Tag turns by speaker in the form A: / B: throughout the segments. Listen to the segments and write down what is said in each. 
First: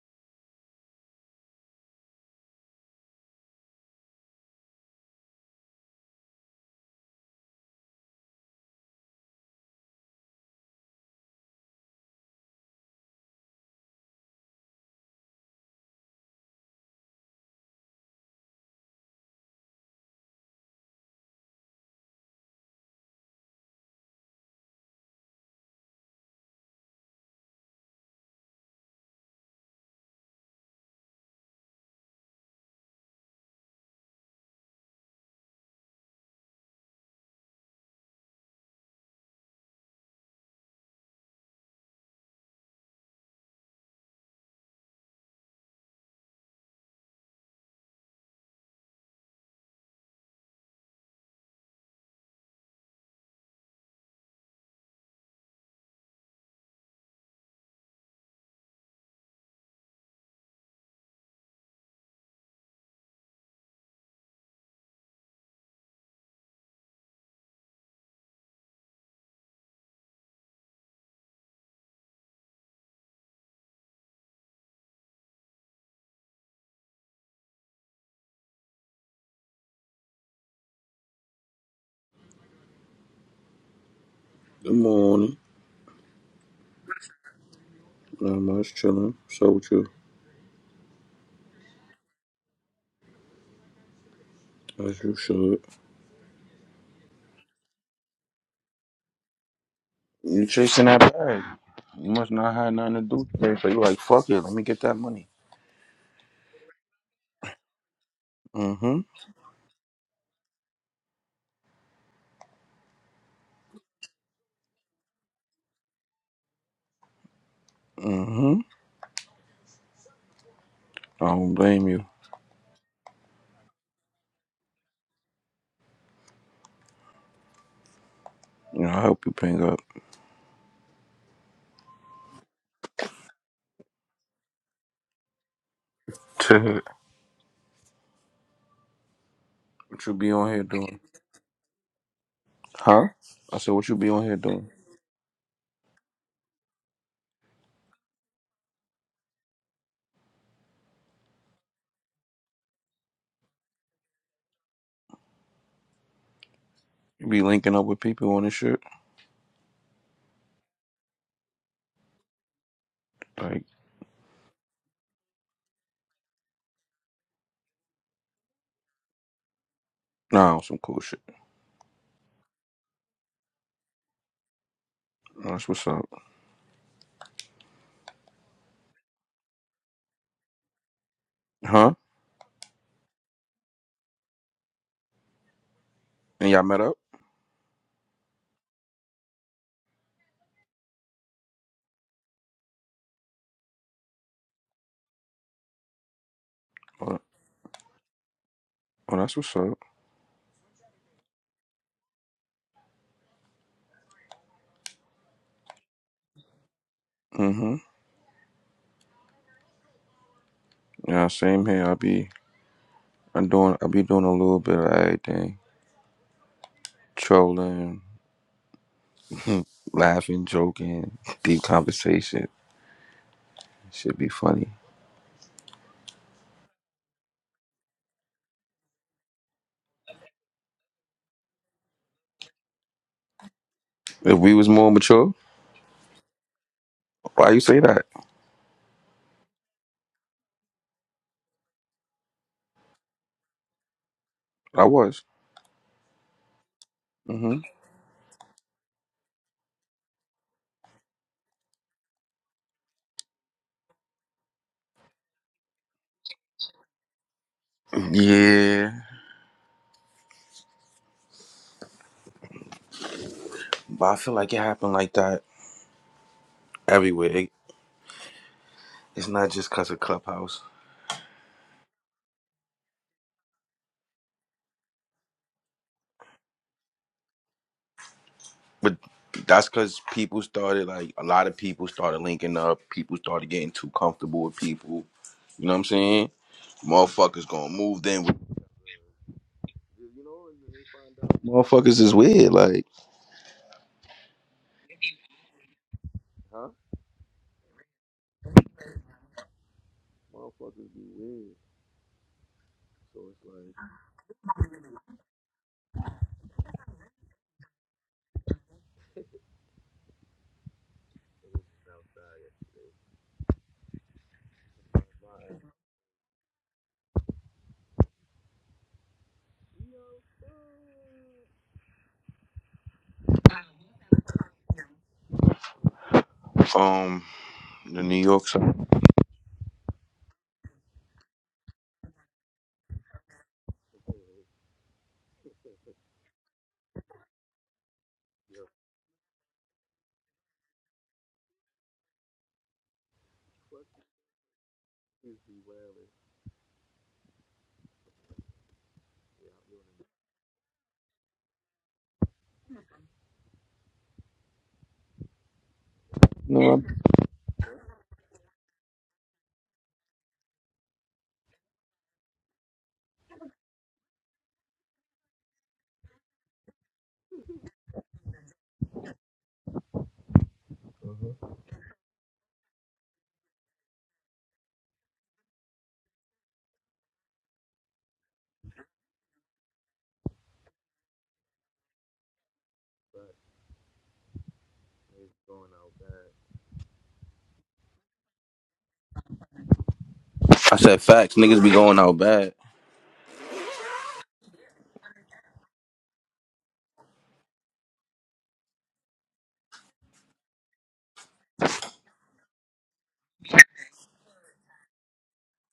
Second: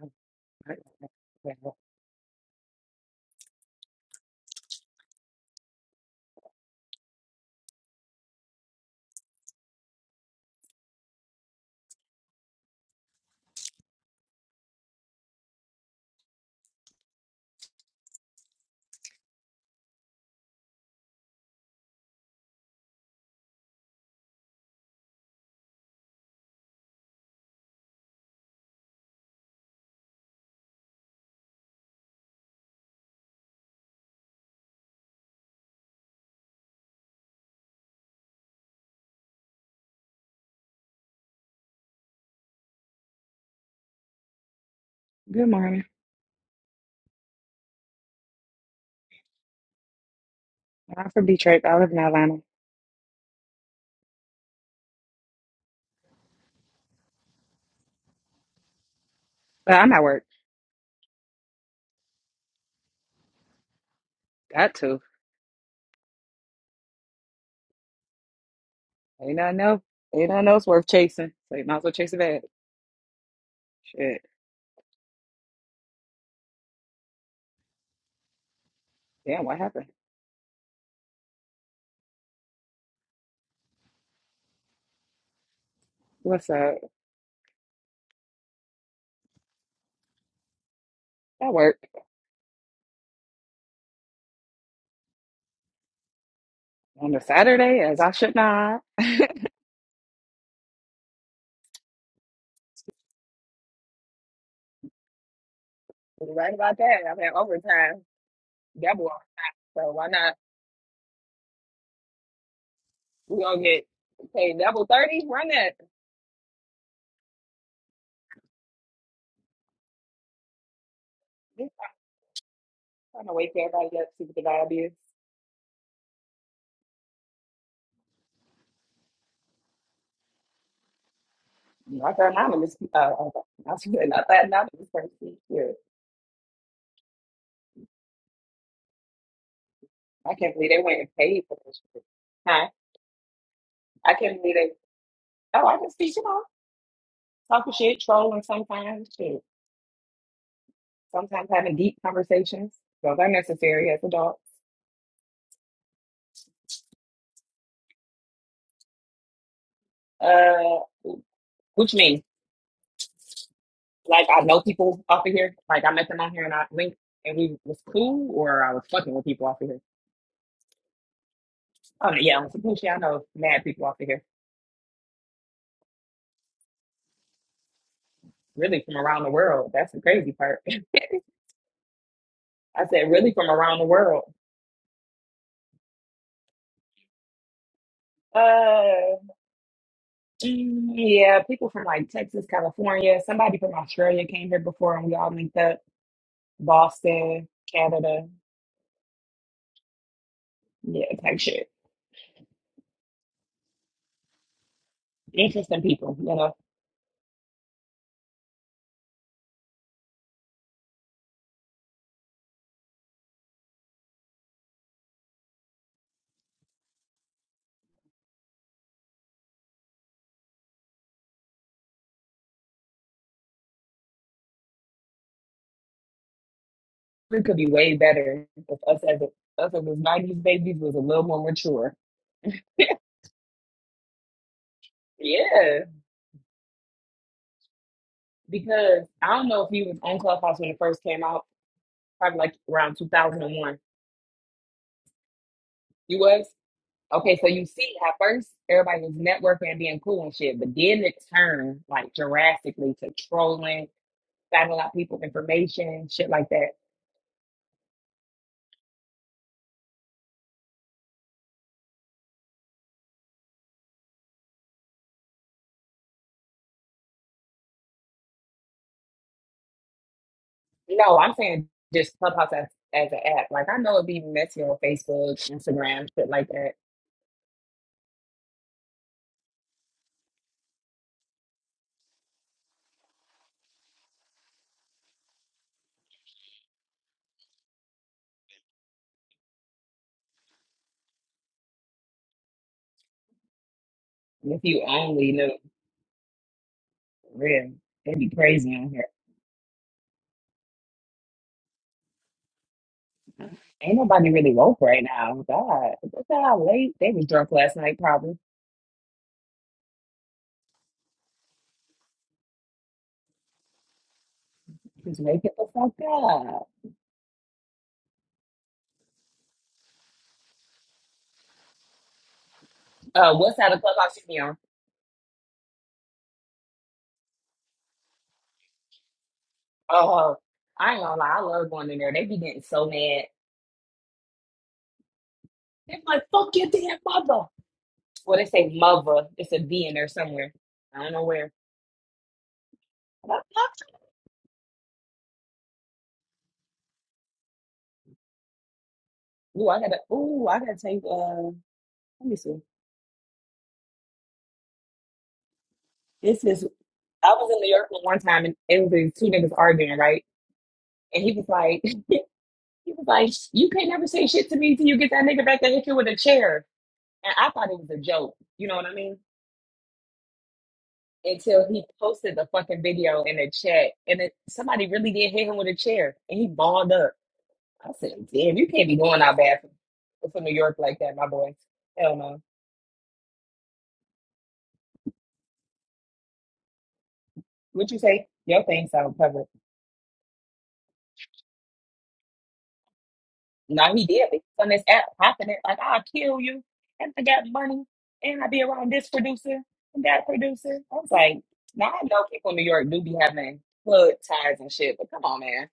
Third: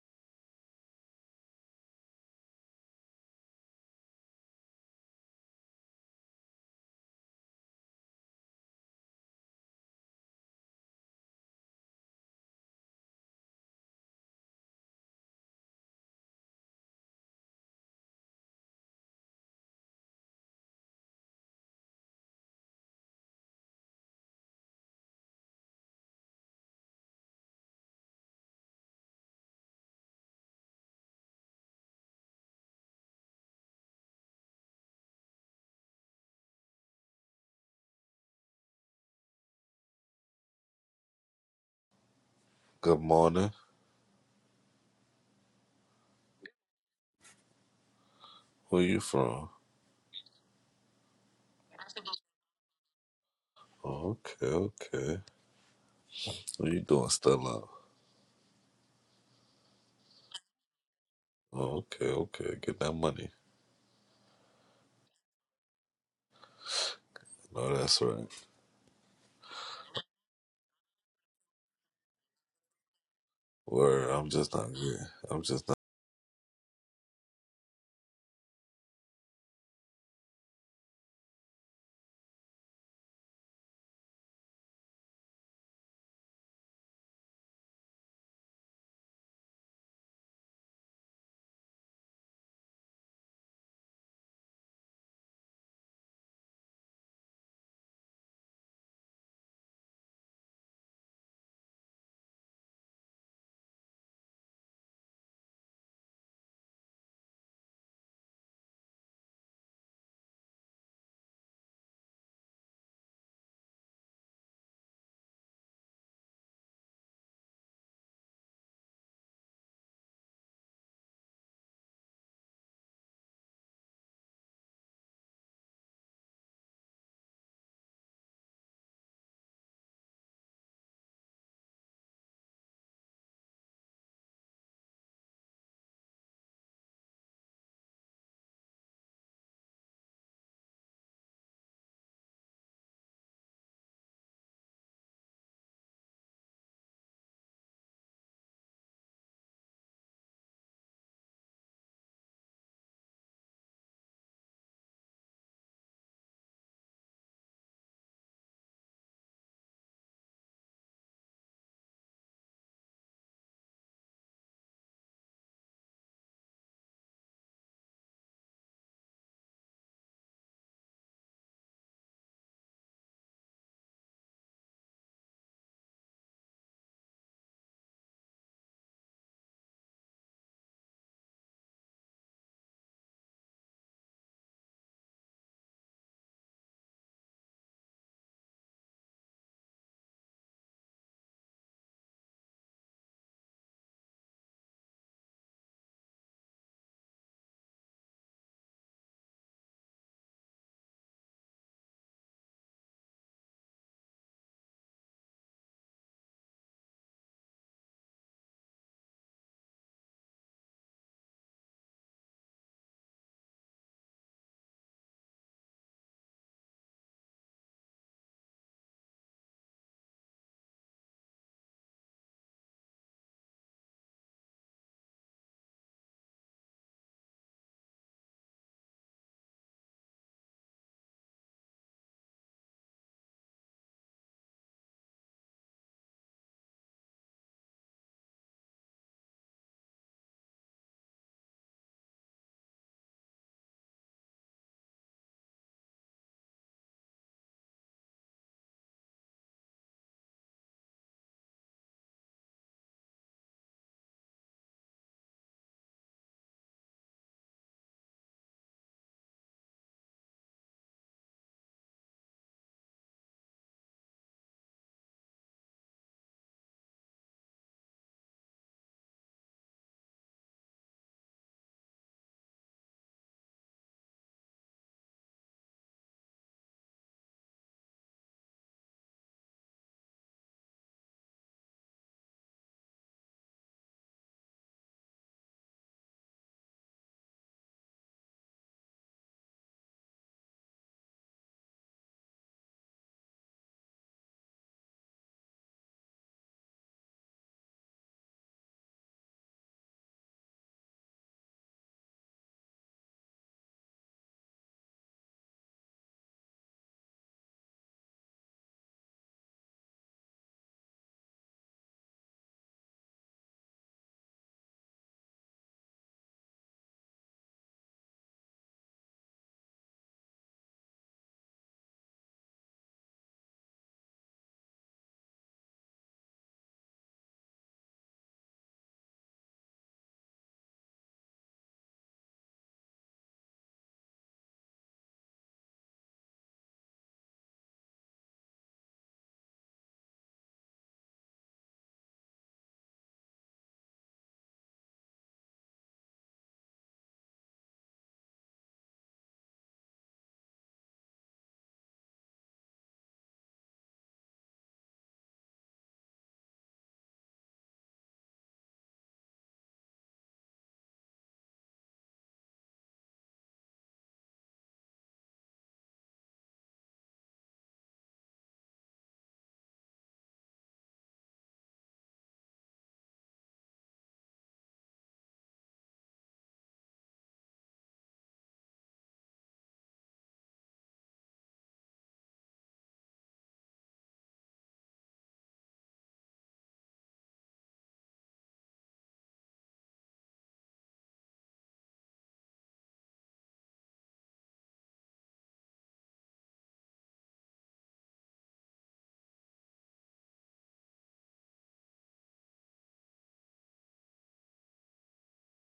A: Good
B: Good morning.
A: morning.
B: Where you from?
A: I'm from Detroit. but I live in Atlanta.
B: Oh, okay, okay. What you doing, Stella?
A: But I'm at work.
B: Oh, okay, okay. Get that money.
A: Got to.
B: No, that's right.
A: Ain't nothing else. Ain't nothing else worth chasing. So you might as well chase it back.
B: Word.
A: Shit.
B: I'm just not getting. I'm just not.
A: Damn, what happened?
C: Good morning.
A: What's up?
C: Not much chilling. So with you,
A: At work.
C: as you should.
A: On a Saturday, as I should not.
C: You chasing that bag. You must not have nothing to do today, so you like, fuck it, let me get that money.
A: You're Right about that. I've had overtime.
C: Mm-hmm.
A: Double. So why not? We gonna get paid double thirty? Run that.
C: Mm-hmm. I don't
A: I'm
C: blame you.
A: trying to wake everybody up, see what the vibe is.
C: You know, I help you ping up.
A: Not that anonymous uh, uh, not that anonymous person. Yeah.
C: what you be
A: I
C: on
A: can't
C: here
A: believe they
C: doing?
A: went and paid for this shit. Huh?
C: Huh? I said, what you be
A: I
C: on here
A: can't believe
C: doing?
A: they. Oh, I can see you know talking shit, trolling sometimes, shit. Sometimes having deep conversations. Those are necessary as adults.
C: You be linking up with people on this shit?
A: Uh, which means
C: Like,
A: like I know people off of here. Like I met them on here and I linked and we was cool, or I was fucking with people off of here.
C: nah, on some cool shit.
A: Oh yeah, on some cool shit. I know mad people off of here.
C: That's what's up.
A: Really from around the world. That's the crazy part.
C: Huh?
A: I said really from around the world.
C: And y'all met up?
A: Uh. Mm, Yeah, people from like Texas, California. Somebody from Australia came here before, and we all linked up.
C: Oh,
A: Boston, Canada,
C: oh that's what's up.
A: yeah, type shit. Interesting people, you know.
C: Mm-hmm. Yeah, same here. I be, I doing, I be doing a little bit of everything. trolling, laughing, joking, deep conversation. Should be funny.
A: We could be way better if us as a, us as those '90s babies was a little more mature.
C: If we was more mature,
A: Yeah,
C: why you say that?
A: because I don't know if you was on Clubhouse when it first came out, probably like around 2001.
C: I was.
A: You was? Okay, so
C: hmm
A: you see how first everybody was networking and being cool and shit, but then it turned like drastically to trolling signing out people's information, shit like that.
C: Yeah, but I feel like it happened like that everywhere. It, it's not just cause of Clubhouse,
A: No, I'm saying just Clubhouse as, as an app. Like I know it'd be messy on Facebook, Instagram, shit like that.
C: but that's cause people started like a lot of people started linking up. People started getting too comfortable with people. You know what I'm saying? Motherfuckers gonna move then. With, you know, motherfuckers is weird. Like,
A: If you only knew,
C: huh?
A: for real, it'd be crazy on here.
C: Motherfuckers be weird. So it's
A: Ain't nobody really woke right now. God, look at how late they was drunk last night. Probably just wake the fuck up. Uh, what side of Clubhouse you be on?
C: like. um. The New York side.
A: Oh, I ain't gonna lie, I love going in there. They be getting so mad. They're like, "Fuck your damn mother." Well, they say mother. It's a V in there somewhere. I don't know where. Ooh, I gotta. Ooh, I gotta take. Uh, let me see. This is.
C: No,
A: I was in New York one time, and it was these two niggas arguing, right? And he was like, he was like, you can't never say shit to me till you get that nigga back that hit you with a chair. And I thought it was a joke. You know what I mean? Until he posted the fucking video in the chat, and it, somebody really did hit him with a chair, and he balled up. I said, damn, you can't be going out bad for, for New York like that, my boy. Hell no. What you say? Your thing sound covered.
C: I said facts. Niggas be going out bad.
A: No, he did. He's on this app popping it like I'll kill you, and I got money, and I be around this producer and that producer. I was like, now I know people in New York do be having plug ties and shit, but come on, man,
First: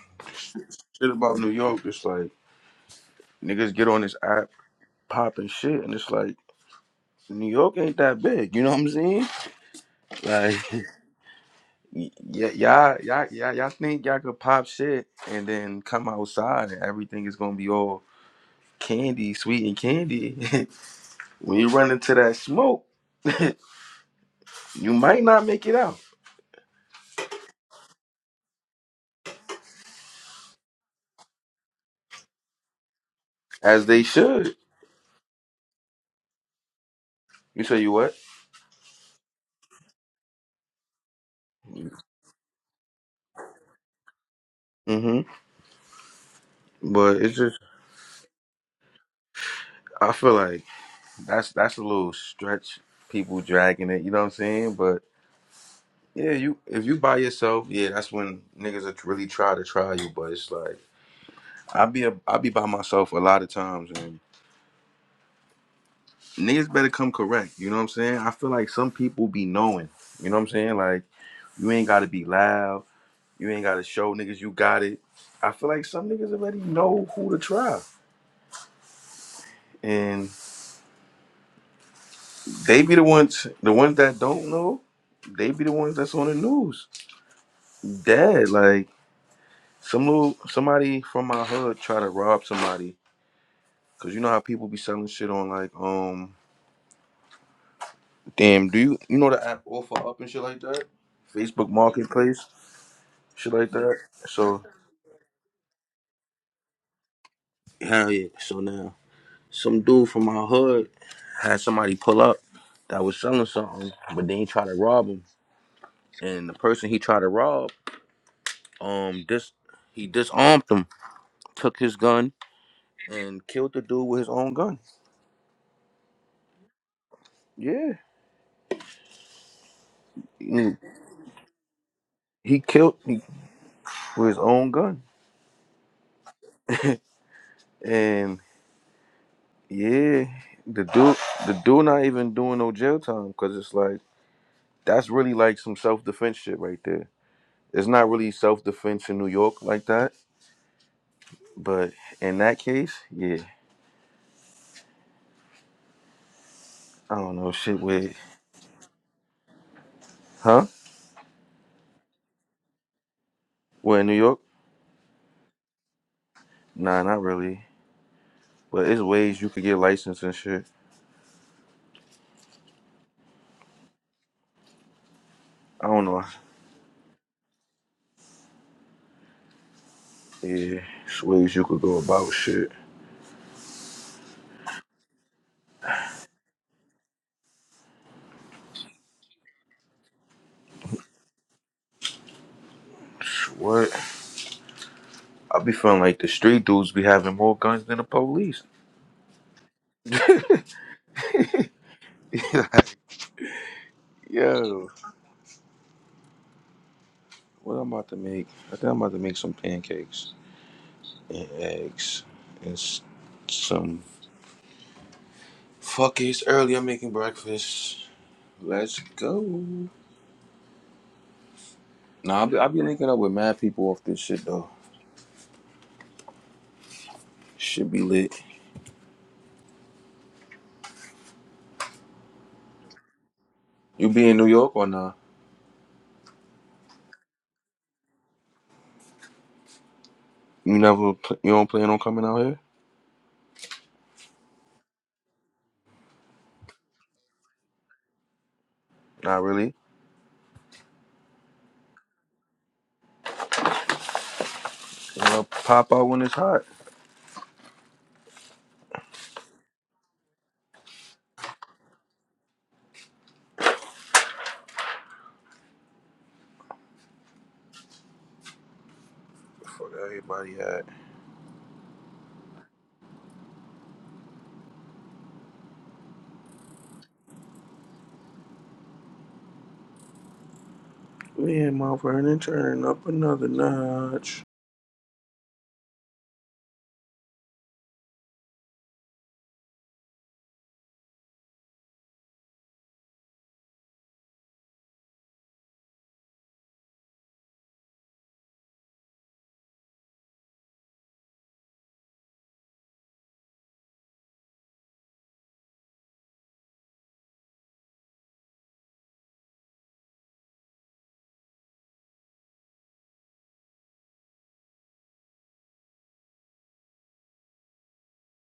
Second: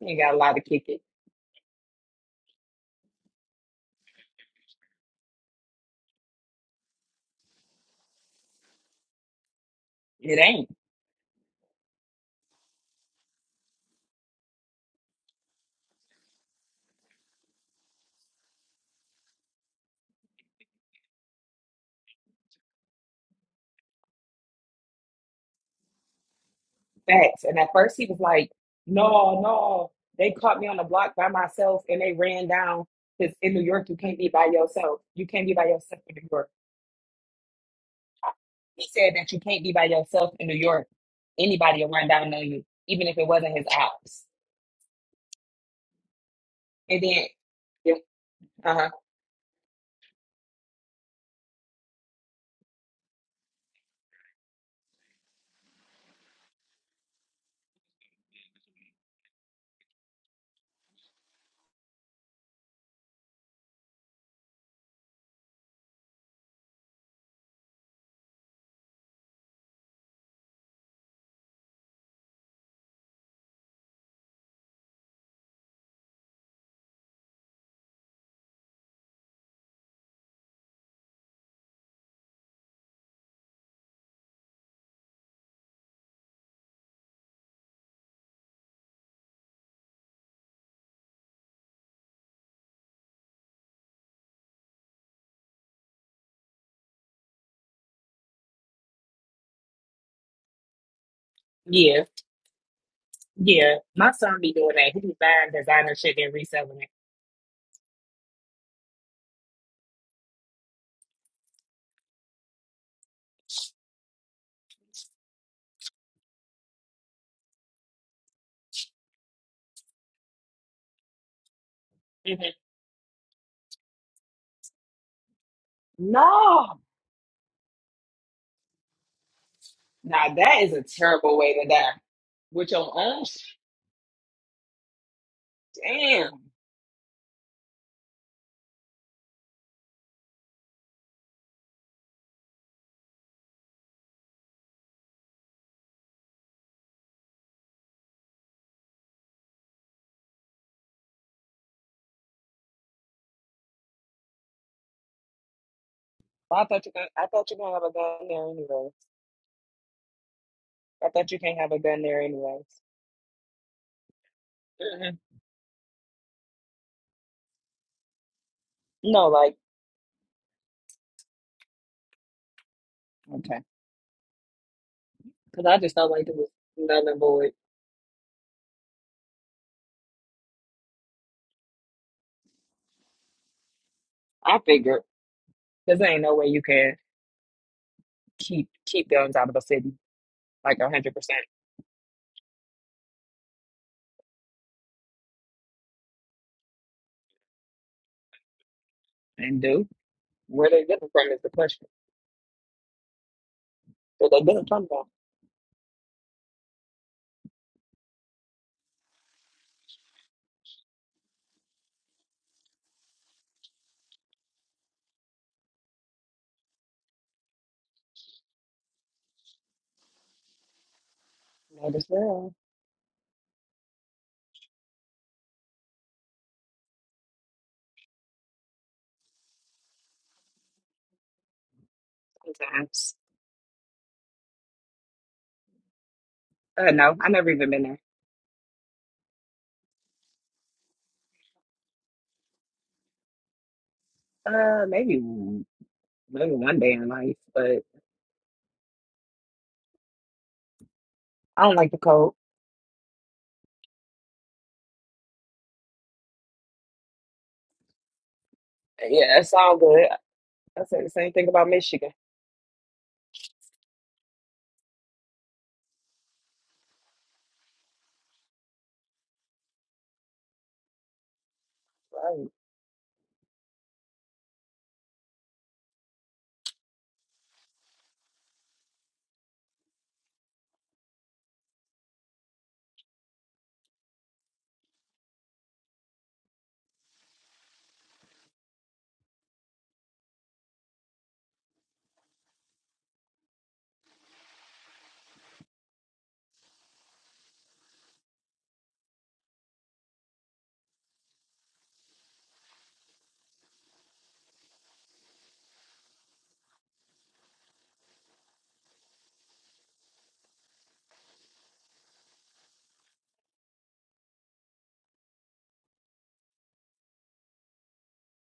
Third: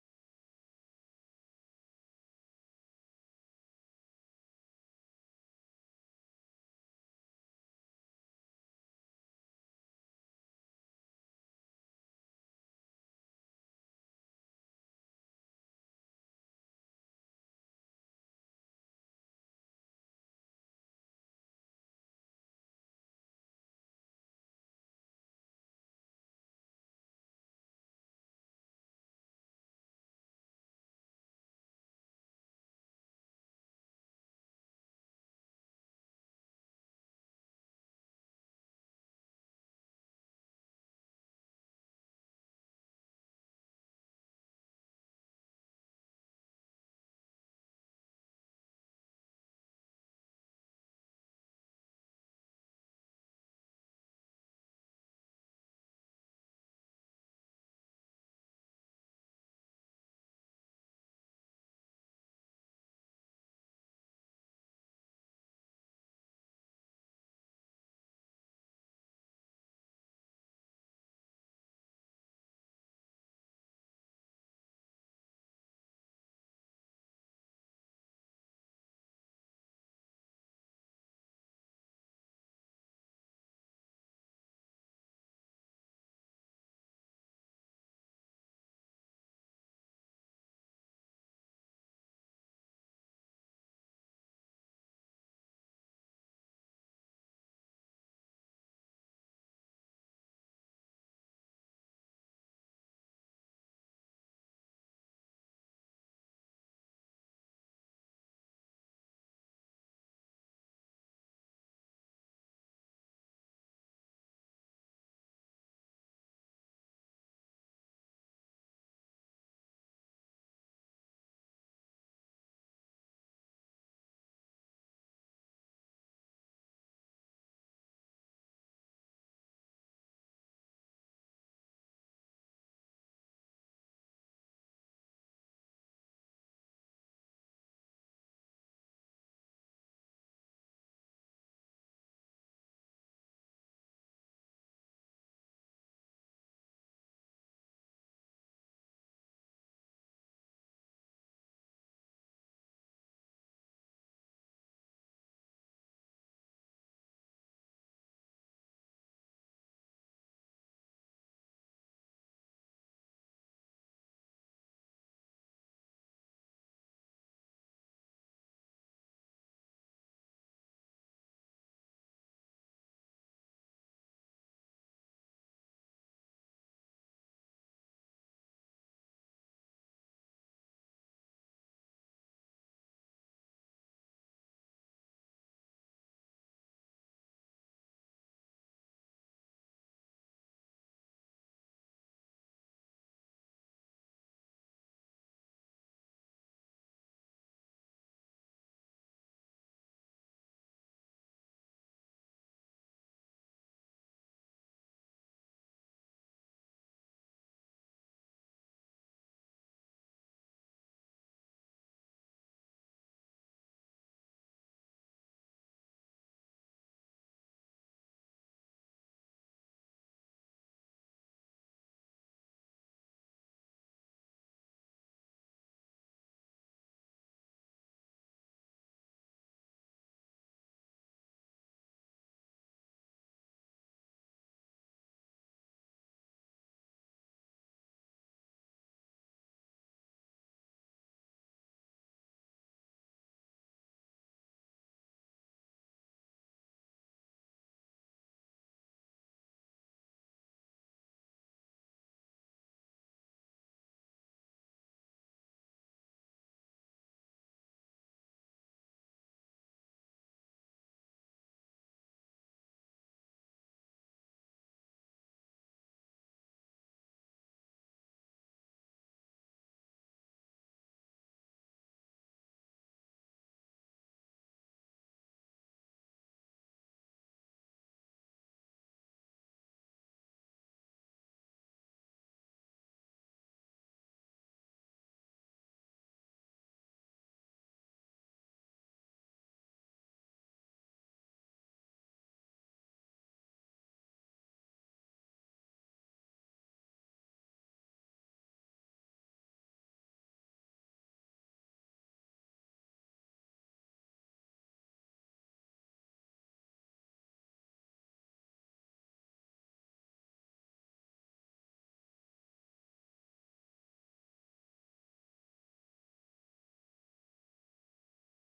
A: you ain't got a lot to kick it.
C: Shit about New York, it's like niggas get on this app popping shit, and it's like New York ain't that big. You know what I'm saying?
A: It
C: Like,
A: ain't
C: y- y- y'all, y'all, y'all, y'all think y'all could pop shit and then come outside and everything is gonna be all candy, sweet and candy. when you run into that smoke, you might not make it out
A: facts. And at first he was like, no, no, they caught me on the block by myself, and they ran down because in New
C: as
A: York you
C: they
A: can't be by
C: should.
A: yourself. You can't be by yourself in New York.
C: You say you what?
A: He said that you can't be by yourself in New York. Anybody will run down on you, even if it wasn't his ops.
C: Mm-hmm.
A: And
C: But
A: then,
C: it's just
A: yeah, uh-huh.
C: I feel like. That's that's a little stretch. People dragging it, you know what I'm saying? But yeah, you if you by yourself, yeah, that's when niggas are really try to try you. But it's like I be a, I be by myself a lot of times, and niggas better come correct. You know what I'm saying? I feel like some people be knowing. You know what I'm saying? Like you ain't gotta be loud. You ain't gotta show niggas you got it. I feel like some niggas already know who to try, and they be the ones the ones that don't know. They be the ones that's on the news. Dead like. Some little, somebody from my hood try to rob somebody because you know how people be selling shit on like um damn do you you know the app offer up and shit like that Facebook
A: yeah,
C: Marketplace shit like
A: yeah.
C: that
A: My son be
C: so
A: doing that. He be buying designer shit and reselling
C: hell yeah so now some dude from my hood had somebody pull up that was selling something but then he tried to rob him and the person he tried to rob um dis he disarmed him took his gun
A: it. hmm
C: and killed the dude with his own gun
A: No,
C: yeah
A: now that
C: he,
A: is a terrible way to die.
C: he
A: With your
C: killed he,
A: own shit,
C: with his own gun
A: damn.
C: And yeah, the dude, the dude, not even doing no jail time because it's like that's really like some self defense shit right there. It's not really self defense in New York like that, but in that case, yeah,
A: Well, I thought you could,
C: I
A: I
C: don't
A: thought
C: know
A: you could
C: shit
A: have a
C: with,
A: gun there anyways.
C: huh?
A: I thought you can't have a gun there anyways.
C: Well, in New York,
A: hmm
C: nah, not really. But it's
A: No,
C: ways you
A: like
C: could get licensed and shit.
A: okay, because I
C: I
A: just
C: don't
A: felt
C: know.
A: like it was nothing void.
C: Yeah, it's ways you could go about shit.
A: I figured because there ain't no way you can keep keep guns out of a city like a hundred percent
C: What? I be feeling like the street dudes be having more guns than the police.
A: and do where they get them from is the question. But they been in
C: Yo.
A: Plumville.
C: What I'm about to make, I think I'm about to make some pancakes and eggs and s- some. Fuck it, it's early. I'm making breakfast. Let's go.
A: Might as
C: Nah, I'll
A: well.
C: be, I'll be linking up with mad people off this shit though. Should be lit.
A: Sometimes.
C: You be in New York or nah?
A: Uh, no, I never even been there.
C: You never, pl- you don't plan on coming out here?
A: Uh, maybe maybe one day in life, but
C: Not really.
A: I don't like the cold.
C: Well, pop out when it's hot.
A: Yeah, it's all good. I said the same thing about Michigan.
C: Fuck everybody at.
A: Right.
C: Me and my Vernon turning up another notch.